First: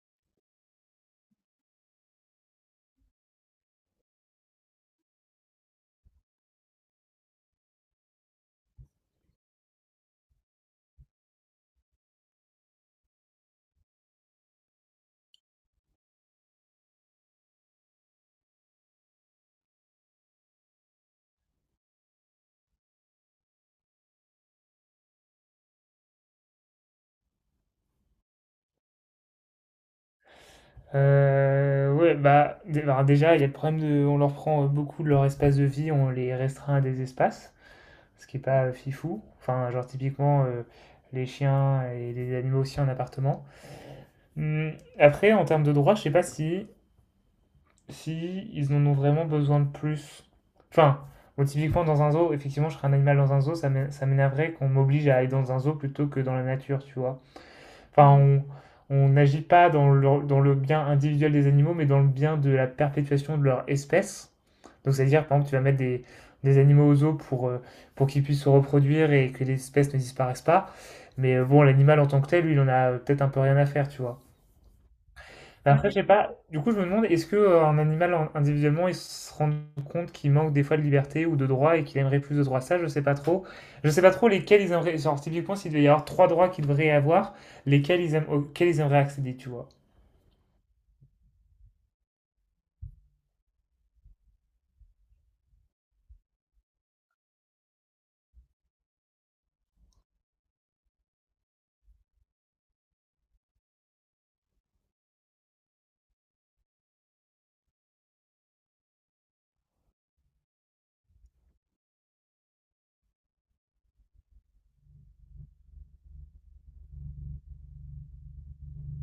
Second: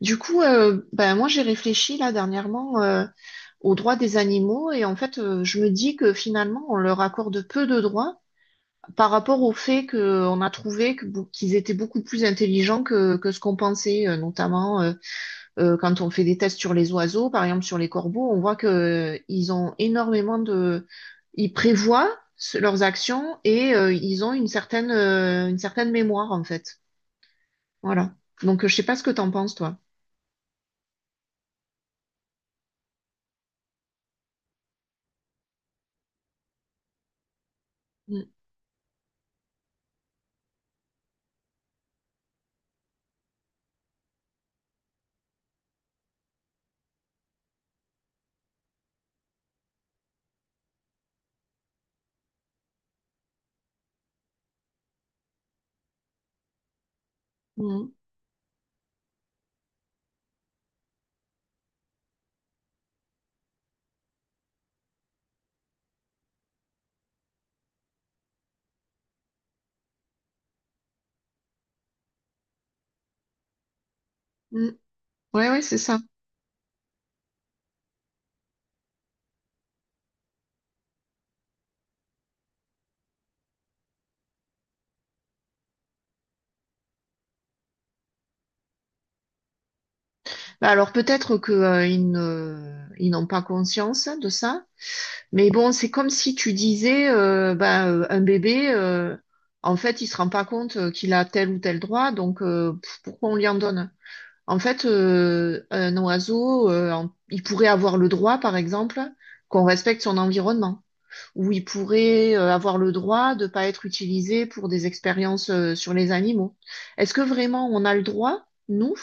Du coup, moi j'ai réfléchi là dernièrement aux droits des animaux. Et en fait je me dis que finalement on leur accorde peu de droits par rapport au fait qu'on a trouvé qu'ils étaient beaucoup plus intelligents que ce qu'on pensait, notamment quand on fait des tests sur les oiseaux, par exemple sur les corbeaux. On voit que ils ont énormément ils prévoient leurs actions, et ils ont une certaine mémoire en fait. Voilà. Donc je sais pas ce que t'en penses toi. Ouais, déjà, il y a le problème de, on leur prend beaucoup de leur espace de vie, on les restreint à des espaces, ce qui est pas fifou. Enfin, genre typiquement les chiens et les animaux aussi en appartement. Hmm, Après, en termes de droits, je sais pas si, si ils en ont vraiment besoin de plus. Enfin, bon, typiquement dans un zoo, effectivement, je serais un animal dans un zoo, ça m'énerverait qu'on m'oblige à aller dans un zoo plutôt que dans la nature, tu vois. Mm. Enfin, on n'agit pas dans le bien individuel des animaux, mais dans le bien de la perpétuation de leur espèce. Donc, c'est-à-dire, par exemple, tu vas mettre des animaux aux eaux pour qu'ils puissent se reproduire et que l'espèce ne disparaisse pas. Mais bon, l'animal en tant que tel, lui, il en a peut-être un peu rien à faire, tu vois. Mm. Oui, oui, Bah, c'est Après, je ça. sais pas, du coup, je me demande, est-ce que un animal individuellement, il se rend compte qu'il manque des fois de liberté ou de droits et qu'il aimerait plus de droits? Ça, je sais pas trop. Je sais pas trop lesquels ils aimeraient, genre, typiquement, s'il devait y avoir trois droits qu'ils devraient avoir, lesquels ils aiment, auxquels ils aimeraient accéder, tu vois. Alors peut-être que ils n'ont pas conscience de ça, mais bon, c'est comme si tu disais, un bébé, en fait, il se rend pas compte qu'il a tel ou tel droit. Donc pourquoi on lui en donne? En fait, un oiseau, il pourrait avoir le droit, par exemple, qu'on respecte son environnement, ou il pourrait avoir le droit de pas être utilisé pour des expériences sur les animaux. Est-ce que vraiment on a le droit, nous,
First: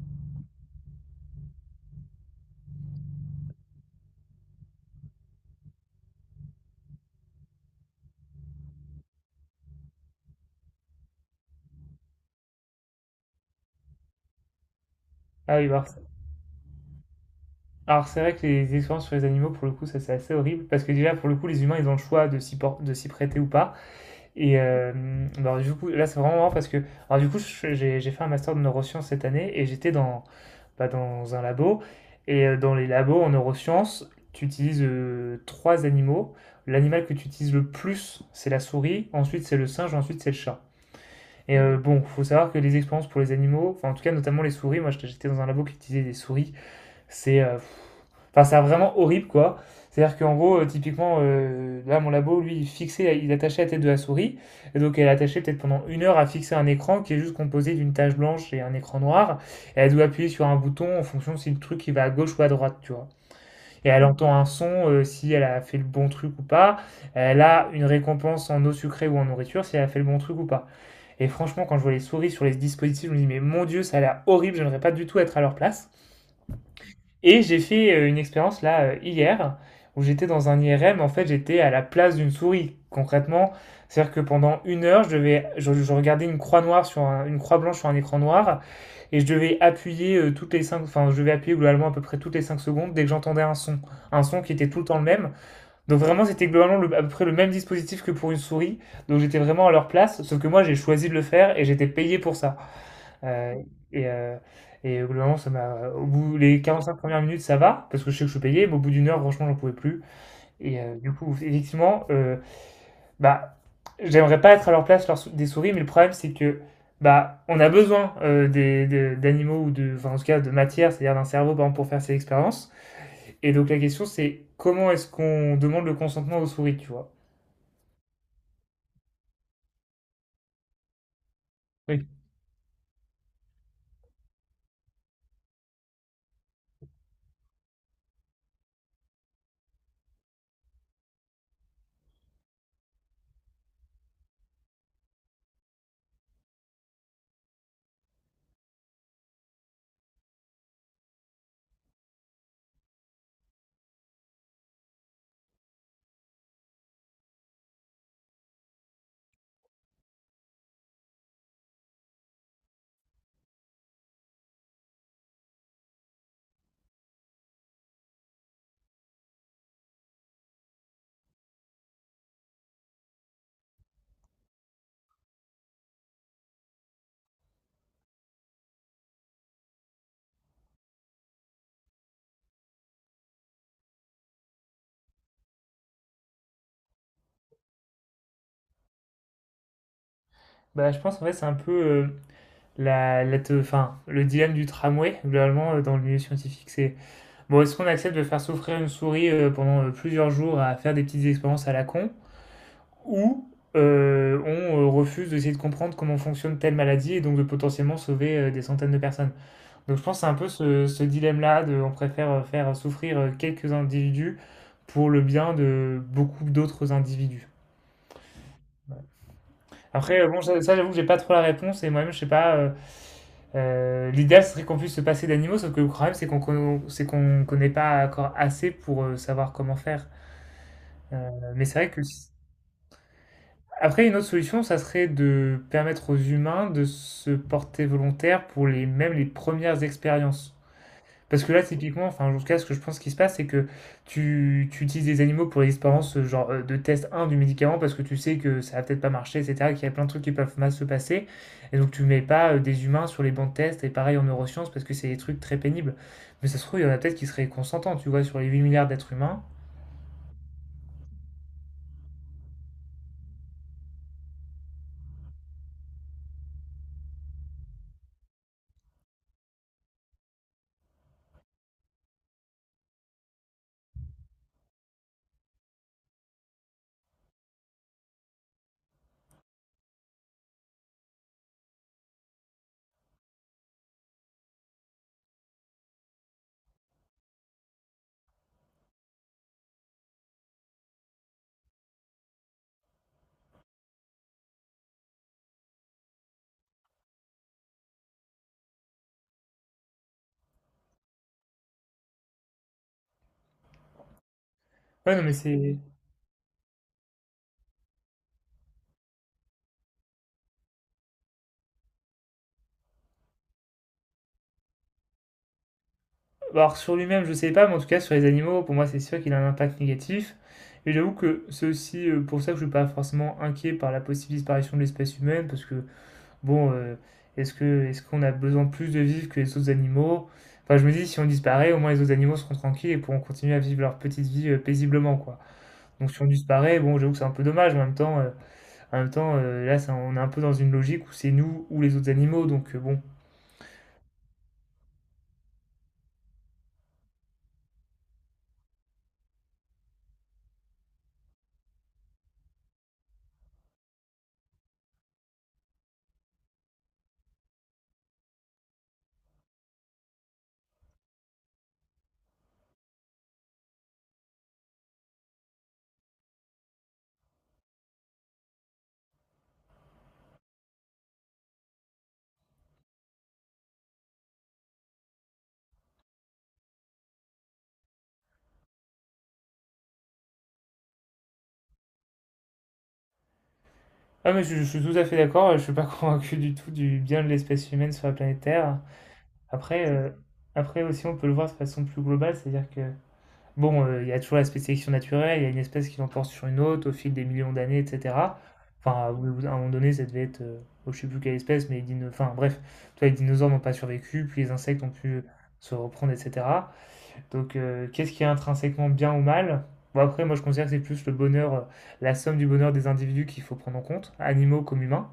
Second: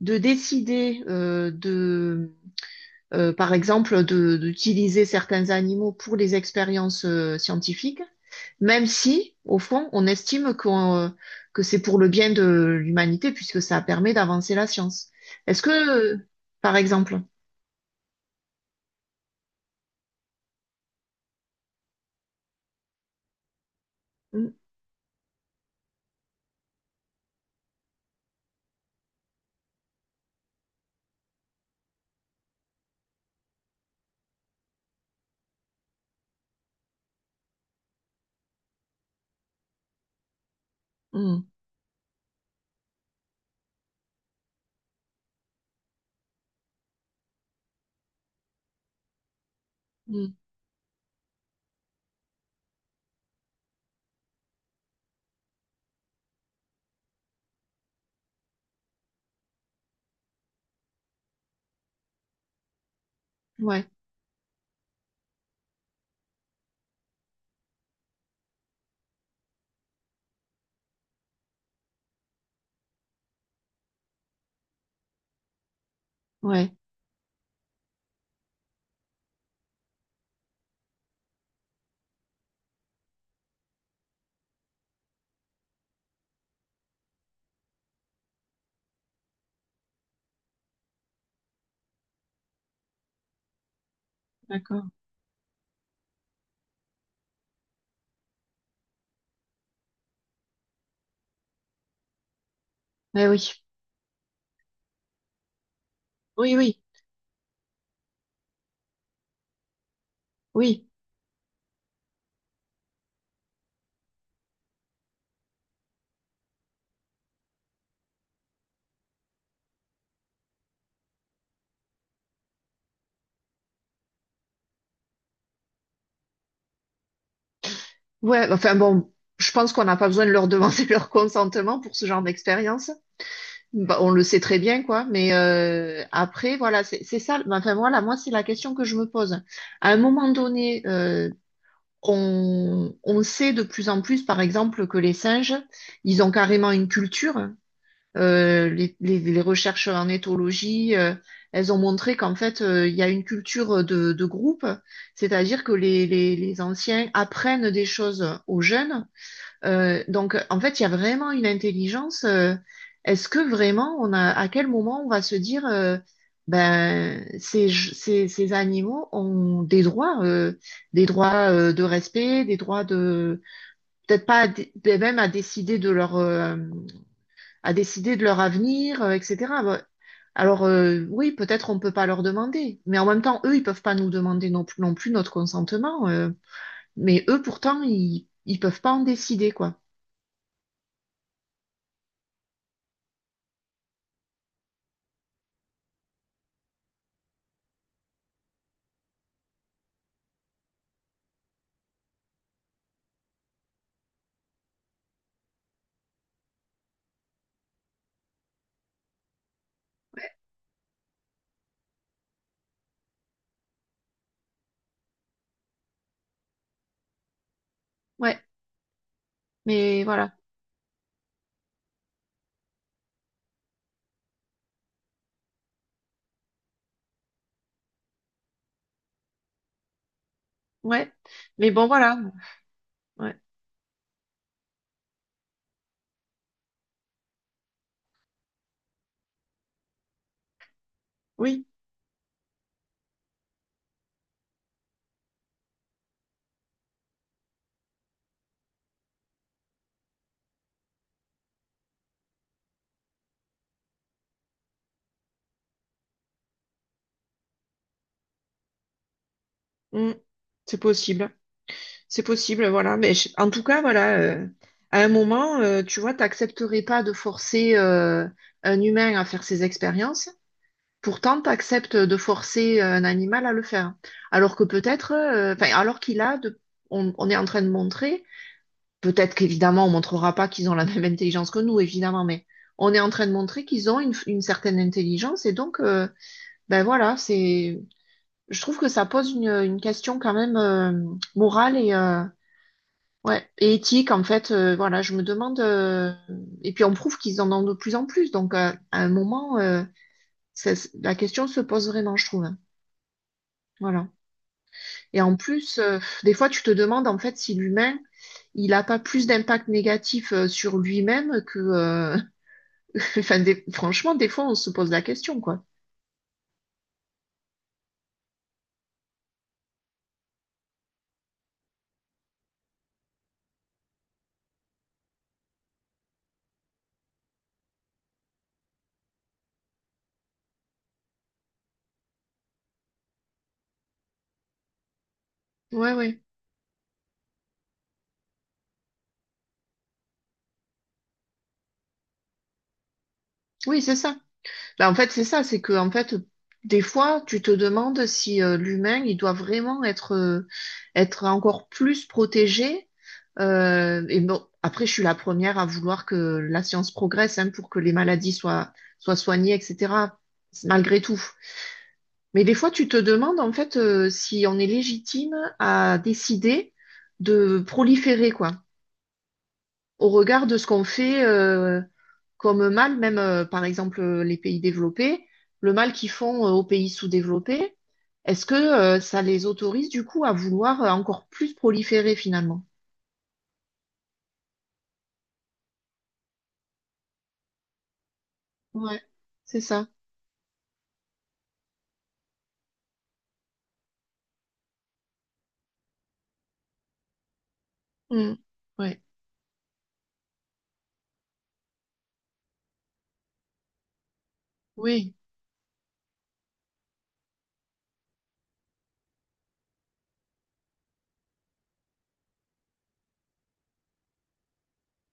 de décider par exemple, d'utiliser certains animaux pour les expériences scientifiques, même si, au fond, on estime que c'est pour le bien de l'humanité, puisque ça permet d'avancer la science. Ah Est-ce oui, bah, que, par exemple... alors, c'est vrai que les expériences sur les animaux, pour le coup, ça, c'est assez horrible parce que déjà, pour le coup, les humains, ils ont le choix de de s'y prêter ou pas. Mm, Et bah, du coup, là, c'est vraiment marrant parce que, alors, du coup, j'ai fait un master de neurosciences cette année et j'étais dans un labo. Et dans les labos en neurosciences, tu utilises trois animaux. L'animal que tu utilises le plus, c'est la souris, ensuite c'est le singe, ensuite c'est le chat. mm, Et bon, faut savoir que les expériences pour les animaux, enfin en tout cas notamment les souris, moi j'étais dans un labo qui utilisait des souris, c'est enfin, c'est vraiment horrible, quoi. C'est-à-dire mm. qu'en gros, typiquement, là, mon labo, lui, il fixait, il attachait la tête de la souris. Et donc, elle attachait peut-être pendant une heure à fixer un écran qui est juste composé d'une tache blanche et un écran noir. Et elle doit appuyer sur un bouton en fonction de si le truc il va à gauche ou à droite, tu vois. Ouais, Et elle entend un son, si elle a fait le bon truc ou pas. Elle a une récompense en eau sucrée ou en nourriture, si elle a fait le bon truc ou pas. Et franchement, quand je vois les souris sur les dispositifs, je me dis, mais mon Dieu, ça a l'air horrible, j'aimerais pas du tout être à leur place. ouais, Et j'ai fait une expérience là hier où j'étais dans un IRM. En fait, j'étais à la place d'une souris, concrètement. C'est-à-dire que pendant une heure, je regardais une croix noire sur une croix blanche sur un écran noir et je devais appuyer enfin, je devais appuyer globalement à peu près toutes les 5 secondes dès que j'entendais un son qui était tout d'accord. le temps le même. Donc vraiment, c'était globalement à peu près le même dispositif que pour une souris. Donc j'étais vraiment à leur place, sauf que moi, j'ai choisi de le faire et j'étais payé pour ça. Eh oui, Euh, et, euh, et globalement, ça m'a. Au bout oui, les oui, 45 premières minutes, ça va, parce que je sais que je suis payé, mais au bout d'une heure, franchement, j'en pouvais plus. Et oui, du coup, effectivement, bah, j'aimerais pas être à leur place des souris, mais le problème, c'est que bah, on a besoin d'animaux ou de, enfin, en tout cas, de matière, c'est-à-dire d'un cerveau, par exemple, pour faire ces expériences. Et donc, la question, c'est comment est-ce qu'on demande le consentement aux souris, tu vois? ouais. Enfin bon, je pense qu'on n'a pas besoin de leur demander leur consentement pour ce Oui. genre d'expérience. Bah, on le sait très bien, quoi. Mais après, voilà, c'est ça. Enfin, voilà, moi, c'est la question que je me pose. À un moment donné, on sait de plus en plus, par exemple, que les singes, ils ont carrément une culture. Les recherches en éthologie, elles ont montré qu'en fait, il y a une culture de groupe, c'est-à-dire que les anciens apprennent des choses aux jeunes, donc, en fait, il y a vraiment une intelligence. Est-ce que vraiment, à quel moment on va se dire, ces animaux ont des droits de respect, des droits peut-être pas, même à décider de leur, à décider de leur avenir, etc. Ben, oui, peut-être on peut pas leur demander, mais en même temps, eux, ils peuvent pas nous demander non plus, non plus notre consentement. Mais eux, pourtant, ils peuvent pas en décider, quoi. Bah, je pense en fait c'est un peu enfin, le dilemme du tramway globalement dans le milieu scientifique c'est Bon, est-ce qu'on accepte de faire souffrir une souris pendant plusieurs jours à faire des petites expériences à la con ou on refuse d'essayer de comprendre comment fonctionne telle maladie et donc de potentiellement sauver des centaines de personnes? Donc je pense que c'est un peu ce dilemme-là de on préfère faire souffrir quelques individus pour le bien de beaucoup d'autres individus. Ouais. Mais Après, voilà, bon, j'avoue que j'ai pas trop la réponse et moi-même je sais pas. L'idéal, serait qu'on puisse se passer d'animaux, sauf que le problème, c'est c'est qu'on connaît pas encore assez pour savoir comment faire. ouais. Mais Mais c'est bon, vrai que... voilà, s- ouais. Après, une autre solution, ça serait de permettre aux humains de se porter volontaire pour les, même les premières expériences. Parce que là, Oui. typiquement, enfin, en tout cas, ce que je pense qui se passe, c'est que tu utilises des animaux pour l'expérience genre de test un du médicament parce que tu sais que ça va peut-être pas marcher, etc., qu'il y a plein de trucs qui peuvent mal se passer. Et donc, tu mets pas des humains sur les bancs de test et pareil en neurosciences parce que c'est des trucs très pénibles. Mais ça se trouve, il y en a peut-être qui seraient consentants, tu vois, sur les 8 milliards d'êtres humains. Mm. C'est possible. C'est possible, voilà. Mais en tout cas, voilà, à un moment, tu vois, t'accepterais pas de forcer un humain à faire ses expériences. Pourtant, t'acceptes de forcer un animal à le faire. Alors que peut-être, enfin, alors on est en train de montrer, peut-être qu'évidemment, on montrera pas qu'ils ont la même intelligence que nous, évidemment, mais on est en train de montrer qu'ils ont une certaine intelligence. Et donc, ben voilà, c'est, je trouve que ça pose une question quand même morale ouais, et éthique, en fait. Voilà, je me demande. Et puis on prouve qu'ils en ont de plus en plus. Donc à un moment, ça- la question se pose vraiment, je trouve, hein. Voilà. Ouais, Et non, mais en plus, c'est. Des fois, tu te demandes en fait si l'humain, il n'a pas plus d'impact négatif sur lui-même que... franchement, des fois, on se pose la question, quoi. Bah, alors sur lui-même, je ne sais pas, mais en tout cas sur les animaux, pour moi c'est sûr qu'il a un impact négatif. Et j'avoue que c'est aussi pour ça que je ne suis pas forcément inquiet par la possible disparition de l'espèce humaine, parce que bon, est-ce qu'on a besoin de plus de vivre que les autres animaux? Enfin, je me dis si on disparaît, au moins les autres animaux seront tranquilles et pourront continuer à vivre leur petite vie paisiblement, quoi. Ouais, Donc ouais. si on disparaît, bon, j'avoue que c'est un peu dommage, mais en même temps, là, on est un peu dans une logique où c'est nous ou les autres animaux, donc bon, Oui, c'est ça. Là, en fait, c'est ça, c'est que en fait, des fois, tu te demandes si l'humain, il doit vraiment être, être encore plus protégé. Et bon, après, je suis la première à vouloir que la science progresse, hein, pour que les maladies soient soignées, etc. Malgré tout. Mais des fois, tu te demandes en fait si on est légitime à décider de proliférer, quoi, au regard de ce qu'on fait. Comme mal, même par exemple les pays développés, le mal qu'ils font aux pays sous-développés, est-ce que ça les autorise du coup à vouloir encore plus proliférer finalement? ah mais je suis tout à fait d'accord, je suis pas convaincu du tout du bien de l'espèce humaine sur la planète Terre. Ouais, c'est ça. Après, euh, après aussi on peut le voir de façon plus globale, c'est-à-dire que bon, il y a toujours l'aspect sélection naturelle, il y a une espèce qui l'emporte sur une autre au fil des millions d'années, Mm. etc. Ouais. Enfin, au bout à un moment donné, ça devait être, oh, je sais plus quelle espèce, mais enfin bref, tu vois, les dinosaures n'ont pas survécu, puis les insectes ont pu Oui. Se reprendre, etc. Donc qu'est-ce qui est intrinsèquement bien ou mal? Bon après, moi je considère que c'est plus le bonheur, la somme du bonheur des individus qu'il faut prendre en compte, animaux comme humains.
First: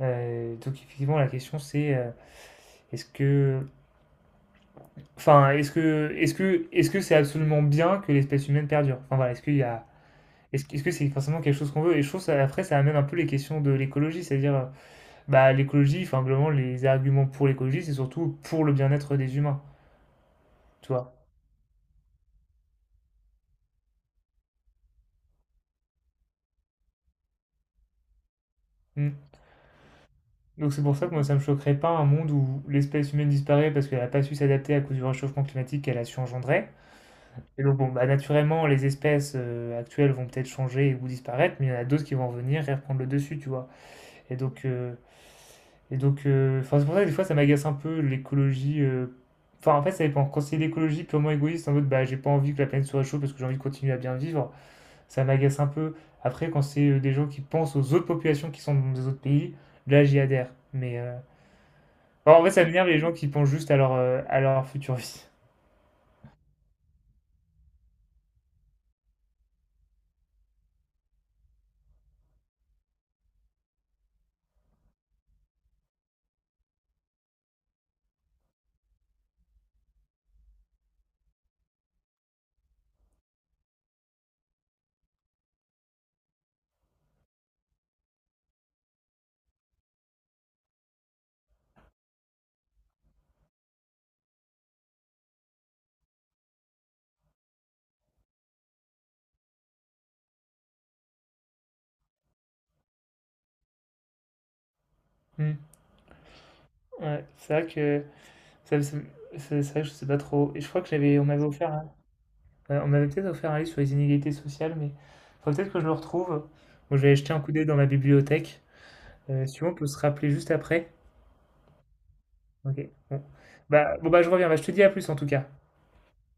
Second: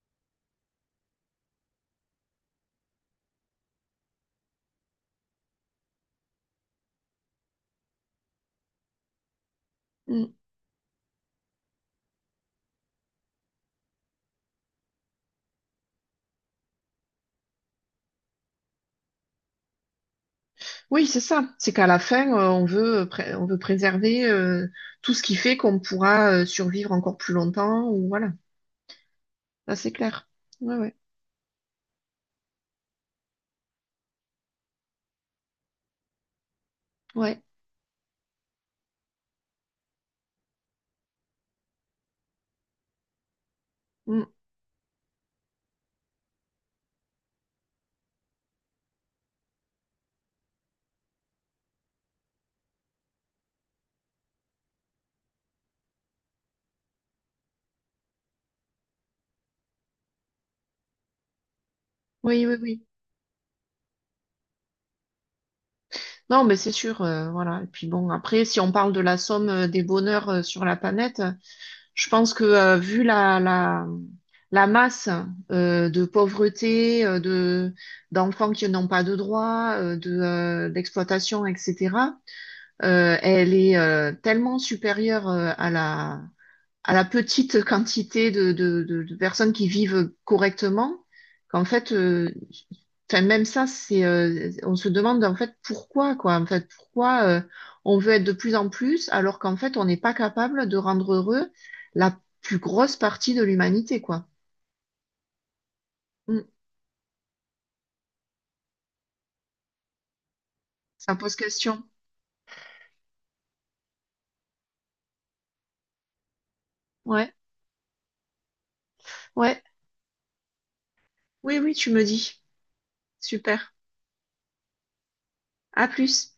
Donc effectivement, la question c'est, est-ce que enfin, est-ce que c'est absolument bien que l'espèce humaine perdure? Enfin voilà, est-ce qu'il y a Mm. Est-ce que c'est forcément quelque chose qu'on veut? Et je trouve ça après ça amène un peu les questions de l'écologie, c'est-à-dire, bah, l'écologie, enfin globalement les arguments pour l'écologie, c'est surtout pour le bien-être des humains, tu Oui, vois? c'est ça. C'est qu'à la fin, on veut, on veut préserver tout ce qui fait qu'on pourra survivre encore plus longtemps. Ou voilà, Mmh. ça c'est clair. Donc Ouais, c'est pour ouais. ça que moi ça me choquerait pas un monde où l'espèce humaine disparaît parce qu'elle a pas su s'adapter à cause du réchauffement climatique qu'elle a su engendrer. Ouais. Et donc, bon, bah, naturellement, les espèces actuelles vont peut-être changer ou disparaître, mais il y en a d'autres qui vont venir et reprendre le dessus, tu vois. Mm. Et donc, euh, enfin, c'est pour ça que des fois, ça m'agace un peu l'écologie. Enfin, en fait, ça dépend. Quand c'est l'écologie purement égoïste, en mode, bah, j'ai pas envie que la planète se réchauffe parce que j'ai envie de continuer à bien vivre, ça m'agace un peu. Après, quand c'est des gens qui pensent aux autres populations qui sont dans des autres pays, là, j'y adhère. Mais enfin, Oui, en fait, oui, ça oui. m'énerve les gens qui pensent juste à leur future vie. Non, mais c'est sûr, voilà. Et puis bon, après, si on parle de la somme des bonheurs sur la planète, je pense que vu la masse de pauvreté, d'enfants qui n'ont pas de droits, d'exploitation, etc., elle est tellement supérieure à la petite quantité de personnes qui vivent correctement, qu'en fait, enfin, même ça, c'est, on se demande en fait pourquoi, quoi. En fait, pourquoi on veut être de plus en plus alors qu'en fait, on n'est pas capable de rendre heureux la plus grosse partie de l'humanité, quoi. Hmm. Mm. Ouais, c'est vrai que. c'est c'est vrai que je sais pas trop. Et je crois que Ça j'avais, on pose m'avait offert, question. On m'avait peut-être offert un livre sur les inégalités sociales, mais faudrait peut-être que je le retrouve. Bon, je vais jeter Ouais, un coup d'œil dans ma bibliothèque. Ouais. Si on peut se rappeler juste après. Oui, oui, tu me dis. Ok. Bon. Super. Bah, bon bah je reviens. Bah, je te dis à plus en tout cas. À plus.